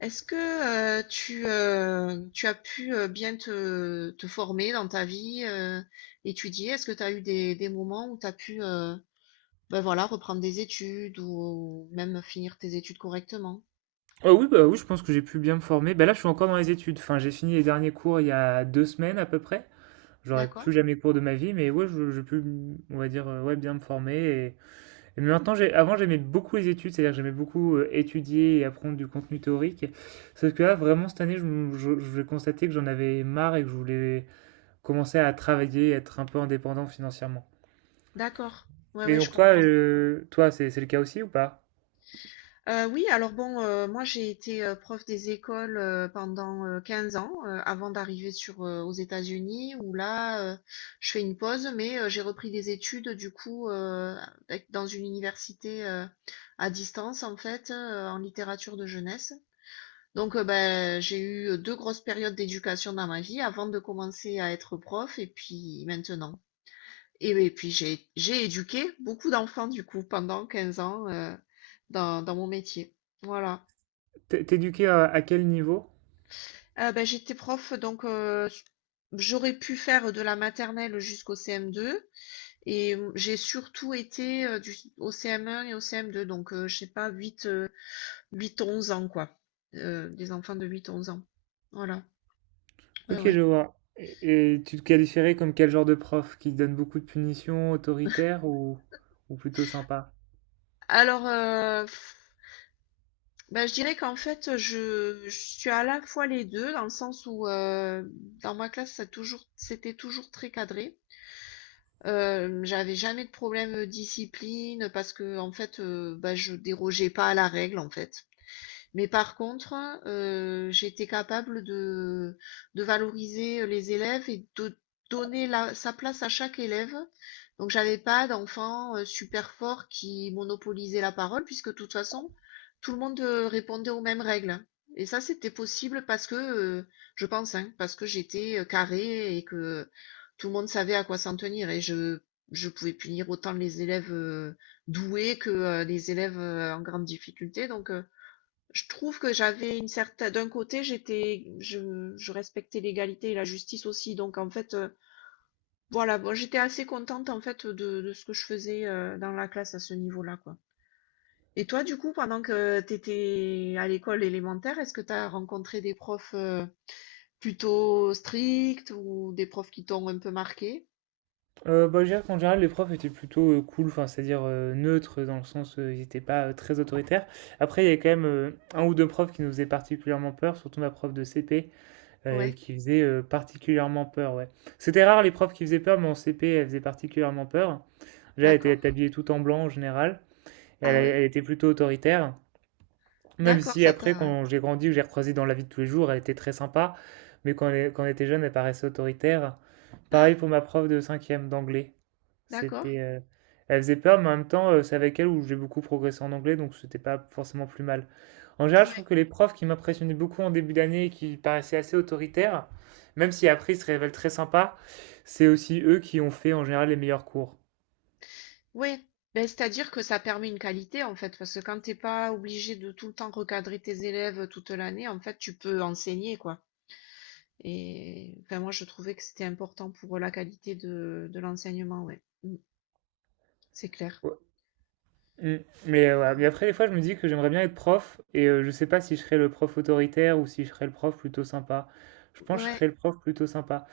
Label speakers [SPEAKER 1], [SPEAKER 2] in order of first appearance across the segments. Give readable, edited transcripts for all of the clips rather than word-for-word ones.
[SPEAKER 1] Est-ce que, tu as pu, bien te former dans ta vie, étudier? Est-ce que tu as eu des moments où tu as pu, bah, voilà, reprendre des études ou même finir tes études correctement?
[SPEAKER 2] Oui, bah oui, je pense que j'ai pu bien me former. Bah là, je suis encore dans les études. Enfin, j'ai fini les derniers cours il y a deux semaines à peu près. J'aurai
[SPEAKER 1] D'accord,
[SPEAKER 2] plus jamais cours de ma vie, mais ouais, j'ai pu, on va dire, ouais, bien me former. Mais maintenant, avant, j'aimais beaucoup les études, c'est-à-dire que j'aimais beaucoup étudier et apprendre du contenu théorique. Sauf que là, vraiment, cette année, je vais constater que j'en avais marre et que je voulais commencer à travailler, être un peu indépendant financièrement.
[SPEAKER 1] d'accord. Ouais,
[SPEAKER 2] Et
[SPEAKER 1] ouais, je
[SPEAKER 2] donc, toi,
[SPEAKER 1] comprends.
[SPEAKER 2] toi, c'est le cas aussi ou pas?
[SPEAKER 1] Oui, alors bon, moi j'ai été, prof des écoles, pendant, 15 ans, avant d'arriver sur, aux États-Unis où là, je fais une pause, mais, j'ai repris des études du coup, avec dans une université, à distance en fait, en littérature de jeunesse. Donc, bah, j'ai eu, 2 grosses périodes d'éducation dans ma vie avant de commencer à être prof et puis maintenant. Et puis j'ai éduqué beaucoup d'enfants du coup pendant 15 ans, dans mon métier. Voilà.
[SPEAKER 2] T'es éduqué à quel niveau?
[SPEAKER 1] Bah, j'étais prof donc j'aurais pu faire de la maternelle jusqu'au CM2 et j'ai surtout été, du s au CM1 et au CM2 donc je sais pas 8-11 ans quoi, des enfants de 8-11 ans. Voilà, ouais,
[SPEAKER 2] Ok,
[SPEAKER 1] ouais.
[SPEAKER 2] je vois. Et tu te qualifierais comme quel genre de prof? Qui donne beaucoup de punitions, autoritaire ou plutôt sympa?
[SPEAKER 1] Alors, bah, je dirais qu'en fait, je suis à la fois les 2, dans le sens où, dans ma classe ça toujours c'était toujours très cadré. J'avais jamais de problème, discipline parce que en fait, bah, je dérogeais pas à la règle, en fait. Mais par contre, j'étais capable de valoriser les élèves et de donner sa place à chaque élève. Donc j'avais pas d'enfant super fort qui monopolisait la parole, puisque de toute façon, tout le monde répondait aux mêmes règles. Et ça, c'était possible parce que, je pense, hein, parce que j'étais carré et que tout le monde savait à quoi s'en tenir. Et je pouvais punir autant les élèves doués que les élèves en grande difficulté. Donc, je trouve que j'avais une certaine, d'un côté, je respectais l'égalité et la justice aussi. Donc, en fait, voilà, bon, j'étais assez contente, en fait, de ce que je faisais dans la classe à ce niveau-là, quoi. Et toi, du coup, pendant que tu étais à l'école élémentaire, est-ce que tu as rencontré des profs plutôt stricts ou des profs qui t'ont un peu marqué?
[SPEAKER 2] Bah, je dirais qu'en général, les profs étaient plutôt cool, enfin, c'est-à-dire neutres, dans le sens ils n'étaient pas très autoritaires. Après, il y avait quand même un ou deux profs qui nous faisaient particulièrement peur, surtout ma prof de CP,
[SPEAKER 1] Ouais,
[SPEAKER 2] qui faisait particulièrement peur, ouais. C'était rare les profs qui faisaient peur, mais en CP, elle faisait particulièrement peur. Déjà, elle était
[SPEAKER 1] d'accord.
[SPEAKER 2] habillée tout en blanc en général, et elle,
[SPEAKER 1] Ah ouais,
[SPEAKER 2] elle était plutôt autoritaire. Même
[SPEAKER 1] d'accord,
[SPEAKER 2] si
[SPEAKER 1] ça
[SPEAKER 2] après,
[SPEAKER 1] t'a.
[SPEAKER 2] quand j'ai grandi, que j'ai recroisé dans la vie de tous les jours, elle était très sympa. Mais quand, quand on était jeune, elle paraissait autoritaire. Pareil pour ma prof de cinquième d'anglais.
[SPEAKER 1] D'accord.
[SPEAKER 2] C'était, elle faisait peur, mais en même temps, c'est avec elle où j'ai beaucoup progressé en anglais, donc c'était pas forcément plus mal. En général, je trouve
[SPEAKER 1] Ouais.
[SPEAKER 2] que les profs qui m'impressionnaient beaucoup en début d'année et qui paraissaient assez autoritaires, même si après ils se révèlent très sympas, c'est aussi eux qui ont fait en général les meilleurs cours.
[SPEAKER 1] Ouais, ben c'est-à-dire que ça permet une qualité en fait, parce que quand t'es pas obligé de tout le temps recadrer tes élèves toute l'année, en fait, tu peux enseigner quoi. Et enfin, moi, je trouvais que c'était important pour la qualité de l'enseignement, ouais. Mm. C'est clair.
[SPEAKER 2] Mm. Mais,
[SPEAKER 1] Ouais,
[SPEAKER 2] voilà. Mais
[SPEAKER 1] ouais.
[SPEAKER 2] après, des fois, je me dis que j'aimerais bien être prof et je sais pas si je serais le prof autoritaire ou si je serais le prof plutôt sympa. Je pense que je
[SPEAKER 1] Ouais,
[SPEAKER 2] serais le prof plutôt sympa.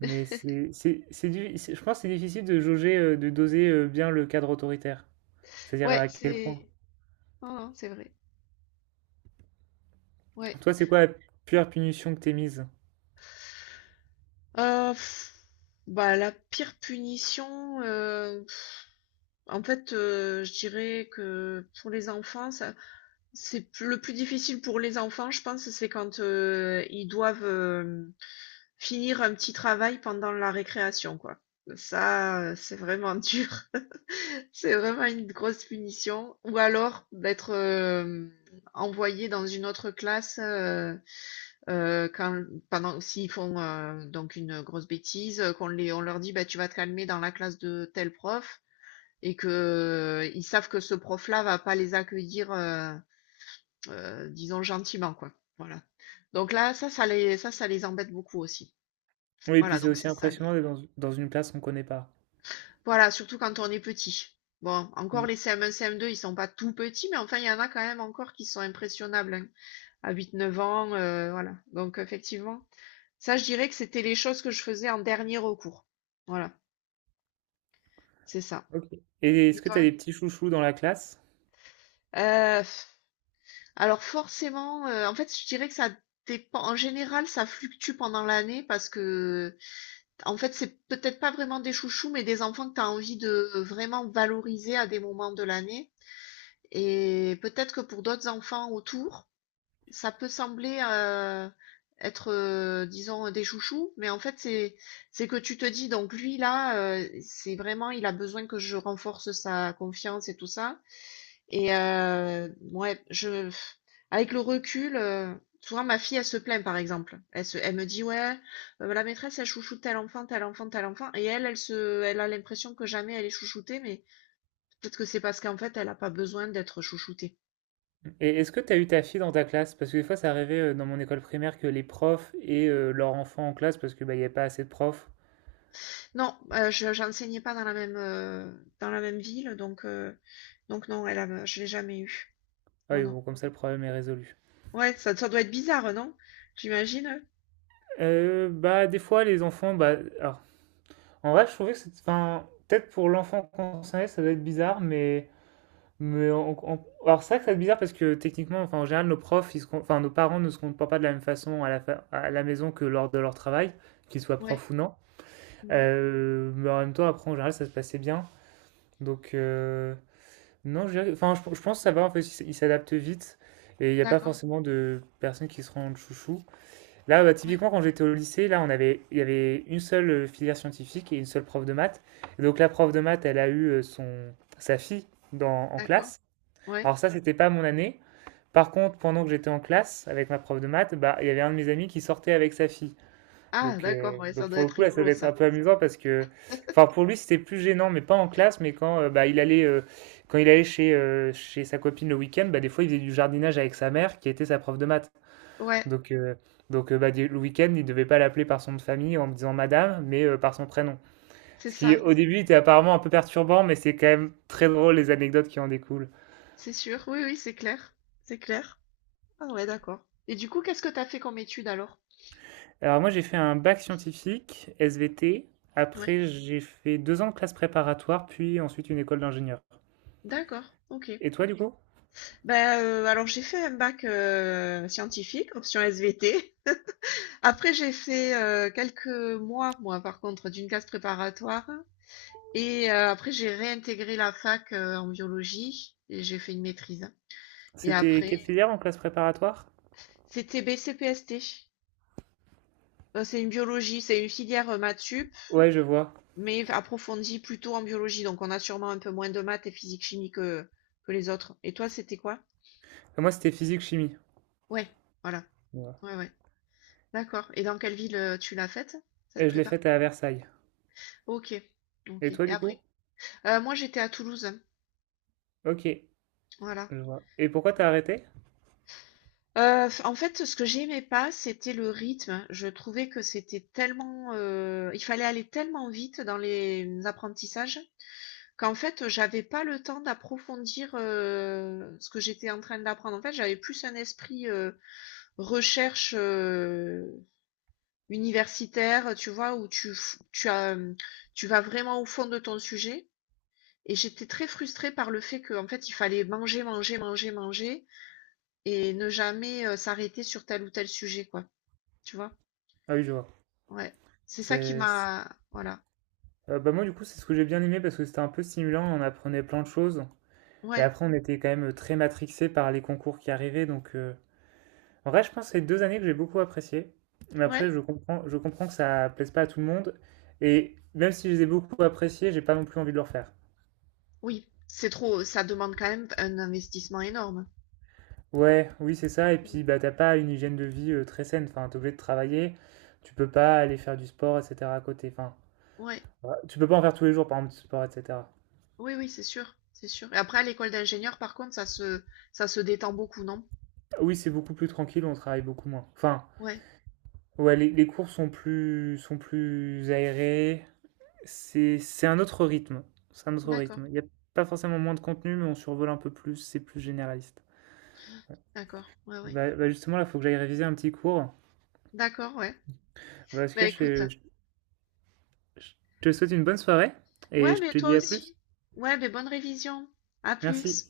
[SPEAKER 2] Mais je pense que c'est difficile de jauger, de doser bien le cadre autoritaire. C'est-à-dire
[SPEAKER 1] ouais,
[SPEAKER 2] à quel point.
[SPEAKER 1] c'est. Non, non, c'est vrai. Ouais.
[SPEAKER 2] Toi, c'est quoi la pure punition que t'es mise?
[SPEAKER 1] Pff, bah, la pire punition, pff, en fait, je dirais que pour les enfants, ça, c'est plus le plus difficile pour les enfants, je pense, c'est quand, ils doivent, finir un petit travail pendant la récréation, quoi. Ça, c'est vraiment dur. C'est vraiment une grosse punition ou alors d'être, envoyé dans une autre classe, quand pendant s'ils font, donc une grosse bêtise, qu'on les on leur dit: «Bah, tu vas te calmer dans la classe de tel prof» et qu'ils savent que ce prof-là va pas les accueillir, disons gentiment, quoi. Voilà. Donc là, ça les embête beaucoup aussi.
[SPEAKER 2] Oui, et
[SPEAKER 1] Voilà,
[SPEAKER 2] puis c'est
[SPEAKER 1] donc
[SPEAKER 2] aussi
[SPEAKER 1] c'est ça
[SPEAKER 2] impressionnant
[SPEAKER 1] les.
[SPEAKER 2] d'être dans une classe qu'on connaît pas.
[SPEAKER 1] Voilà, surtout quand on est petit. Bon, encore
[SPEAKER 2] Mm.
[SPEAKER 1] les CM1, CM2, ils sont pas tout petits, mais enfin, il y en a quand même encore qui sont impressionnables hein, à 8-9 ans, voilà. Donc effectivement, ça, je dirais que c'était les choses que je faisais en dernier recours. Voilà, c'est ça.
[SPEAKER 2] Ok. Et est-ce
[SPEAKER 1] Et
[SPEAKER 2] que
[SPEAKER 1] toi?
[SPEAKER 2] t'as des petits chouchous dans la classe?
[SPEAKER 1] Euh, alors forcément, en fait, je dirais que ça dépend. En général, ça fluctue pendant l'année parce que en fait, c'est peut-être pas vraiment des chouchous, mais des enfants que tu as envie de vraiment valoriser à des moments de l'année. Et peut-être que pour d'autres enfants autour, ça peut sembler être, disons, des chouchous, mais en fait, c'est que tu te dis, donc lui, là, c'est vraiment, il a besoin que je renforce sa confiance et tout ça. Et ouais, avec le recul, souvent ma fille, elle se plaint par exemple. Elle me dit ouais, la maîtresse, elle chouchoute tel enfant, tel enfant, tel enfant, elle a l'impression que jamais elle est chouchoutée, mais peut-être que c'est parce qu'en fait, elle n'a pas besoin d'être chouchoutée.
[SPEAKER 2] Et est-ce que tu as eu ta fille dans ta classe? Parce que des fois, ça arrivait dans mon école primaire que les profs et leurs enfants en classe, parce que bah, il n'y a pas assez de profs.
[SPEAKER 1] Non, j'enseignais pas dans la même, dans la même ville, donc, non, je l'ai jamais eu.
[SPEAKER 2] Ah
[SPEAKER 1] Non,
[SPEAKER 2] oui,
[SPEAKER 1] non.
[SPEAKER 2] bon, comme ça, le problème est résolu.
[SPEAKER 1] Ouais, ça doit être bizarre, non? J'imagine.
[SPEAKER 2] Bah, des fois, les enfants, bah, alors, en vrai, je trouvais que c'est, enfin, peut-être pour l'enfant concerné, ça doit être bizarre, mais alors c'est vrai que ça doit être bizarre parce que techniquement, enfin, en général, nos profs, enfin, nos parents ne se comportent pas de la même façon à à la maison que lors de leur travail, qu'ils soient
[SPEAKER 1] Ouais.
[SPEAKER 2] profs ou non.
[SPEAKER 1] Mhm.
[SPEAKER 2] Mais en même temps, après, en général, ça se passait bien. Donc, Non, je, dirais- enfin, je pense que ça va, en fait, ils s'adaptent vite et il n'y a pas
[SPEAKER 1] D'accord.
[SPEAKER 2] forcément de personnes qui se rendent chouchou. Là, bah,
[SPEAKER 1] Ouais.
[SPEAKER 2] typiquement, quand j'étais au lycée, là, il y avait une seule filière scientifique et une seule prof de maths. Et donc, la prof de maths, elle a eu sa fille en
[SPEAKER 1] D'accord.
[SPEAKER 2] classe.
[SPEAKER 1] Ouais.
[SPEAKER 2] Alors, ça, c'était pas mon année. Par contre, pendant que j'étais en classe avec ma prof de maths, bah, il y avait un de mes amis qui sortait avec sa fille.
[SPEAKER 1] Ah d'accord, ouais, ça
[SPEAKER 2] Donc
[SPEAKER 1] doit
[SPEAKER 2] pour
[SPEAKER 1] être
[SPEAKER 2] le coup, là, ça
[SPEAKER 1] rigolo
[SPEAKER 2] va être un
[SPEAKER 1] ça.
[SPEAKER 2] peu amusant parce que, enfin, pour lui, c'était plus gênant, mais pas en classe, mais quand quand il allait chez, chez sa copine le week-end, bah, des fois, il faisait du jardinage avec sa mère, qui était sa prof de maths.
[SPEAKER 1] Ouais,
[SPEAKER 2] Donc, euh, donc bah, le week-end, il devait pas l'appeler par son nom de famille en disant madame, mais par son prénom.
[SPEAKER 1] c'est
[SPEAKER 2] Ce qui,
[SPEAKER 1] ça,
[SPEAKER 2] au début, était apparemment un peu perturbant, mais c'est quand même très drôle les anecdotes qui en découlent.
[SPEAKER 1] c'est sûr. Oui, oui, c'est clair. C'est clair. Ah ouais, d'accord. Et du coup, qu'est-ce que t'as fait comme étude alors?
[SPEAKER 2] Alors, moi, j'ai fait un bac scientifique, SVT.
[SPEAKER 1] Ouais,
[SPEAKER 2] Après, j'ai fait deux ans de classe préparatoire, puis ensuite une école d'ingénieur.
[SPEAKER 1] d'accord, ok.
[SPEAKER 2] Et toi, du coup?
[SPEAKER 1] Ben alors j'ai fait un bac scientifique, option SVT. Après j'ai fait quelques mois, moi par contre, d'une classe préparatoire. Après j'ai réintégré la fac en biologie et j'ai fait une maîtrise. Et
[SPEAKER 2] C'était
[SPEAKER 1] après,
[SPEAKER 2] quelle filière en classe préparatoire?
[SPEAKER 1] c'était BCPST. C'est une biologie, c'est une filière maths
[SPEAKER 2] Ouais, je vois.
[SPEAKER 1] mais approfondi plutôt en biologie. Donc, on a sûrement un peu moins de maths et physique-chimie que les autres. Et toi, c'était quoi?
[SPEAKER 2] Moi, c'était physique-chimie.
[SPEAKER 1] Ouais, voilà.
[SPEAKER 2] Ouais.
[SPEAKER 1] Ouais, ouais. D'accord. Et dans quelle ville tu l'as faite, cette
[SPEAKER 2] Et je l'ai
[SPEAKER 1] prépa?
[SPEAKER 2] faite à Versailles.
[SPEAKER 1] Ok,
[SPEAKER 2] Et
[SPEAKER 1] ok. Et
[SPEAKER 2] toi, du coup?
[SPEAKER 1] après, moi, j'étais à Toulouse. Hein.
[SPEAKER 2] Ok,
[SPEAKER 1] Voilà.
[SPEAKER 2] je vois. Et pourquoi t'as arrêté?
[SPEAKER 1] En fait, ce que j'aimais pas, c'était le rythme. Je trouvais que c'était il fallait aller tellement vite dans les apprentissages qu'en fait, j'avais pas le temps d'approfondir ce que j'étais en train d'apprendre. En fait, j'avais plus un esprit recherche universitaire, tu vois, où tu, f- tu as, tu vas vraiment au fond de ton sujet. Et j'étais très frustrée par le fait qu'en fait, il fallait manger, manger, manger, manger et ne jamais s'arrêter sur tel ou tel sujet, quoi. Tu vois?
[SPEAKER 2] Ah oui, je vois.
[SPEAKER 1] Ouais. C'est ça qui
[SPEAKER 2] C'est...
[SPEAKER 1] m'a, voilà.
[SPEAKER 2] Bah moi, du coup, c'est ce que j'ai bien aimé parce que c'était un peu stimulant. On apprenait plein de choses. Et
[SPEAKER 1] Ouais.
[SPEAKER 2] après, on était quand même très matrixé par les concours qui arrivaient. Donc, en vrai, je pense que c'est deux années que j'ai beaucoup appréciées. Mais après,
[SPEAKER 1] Ouais.
[SPEAKER 2] je comprends que ça plaise pas à tout le monde. Et même si je les ai beaucoup appréciées, j'ai pas non plus envie de le refaire.
[SPEAKER 1] Oui. C'est trop, ça demande quand même un investissement énorme.
[SPEAKER 2] Ouais, oui, c'est ça. Et
[SPEAKER 1] Mm.
[SPEAKER 2] puis, bah, t'as pas une hygiène de vie très saine. Enfin, t'es obligé de travailler. Tu peux pas aller faire du sport, etc. à côté. Enfin,
[SPEAKER 1] Ouais.
[SPEAKER 2] ouais, tu peux pas en faire tous les jours, par exemple, du sport, etc.
[SPEAKER 1] Oui, oui, c'est sûr. C'est sûr. Et après, à l'école d'ingénieur, par contre, ça se détend beaucoup, non?
[SPEAKER 2] Oui, c'est beaucoup plus tranquille. On travaille beaucoup moins. Enfin,
[SPEAKER 1] Ouais.
[SPEAKER 2] ouais, les cours sont plus aérés. C'est un autre rythme, c'est un autre
[SPEAKER 1] D'accord.
[SPEAKER 2] rythme. Il y a pas forcément moins de contenu, mais on survole un peu plus, c'est plus généraliste.
[SPEAKER 1] D'accord, ouais, ouais.
[SPEAKER 2] Justement, là, il faut que j'aille réviser un petit cours.
[SPEAKER 1] D'accord, ouais.
[SPEAKER 2] Bah, en tout
[SPEAKER 1] Bah
[SPEAKER 2] cas,
[SPEAKER 1] écoute,
[SPEAKER 2] je te souhaite une bonne soirée et
[SPEAKER 1] ouais,
[SPEAKER 2] je
[SPEAKER 1] mais
[SPEAKER 2] te
[SPEAKER 1] toi
[SPEAKER 2] dis à plus.
[SPEAKER 1] aussi. Ouais, mais bonne révision. À
[SPEAKER 2] Merci.
[SPEAKER 1] plus.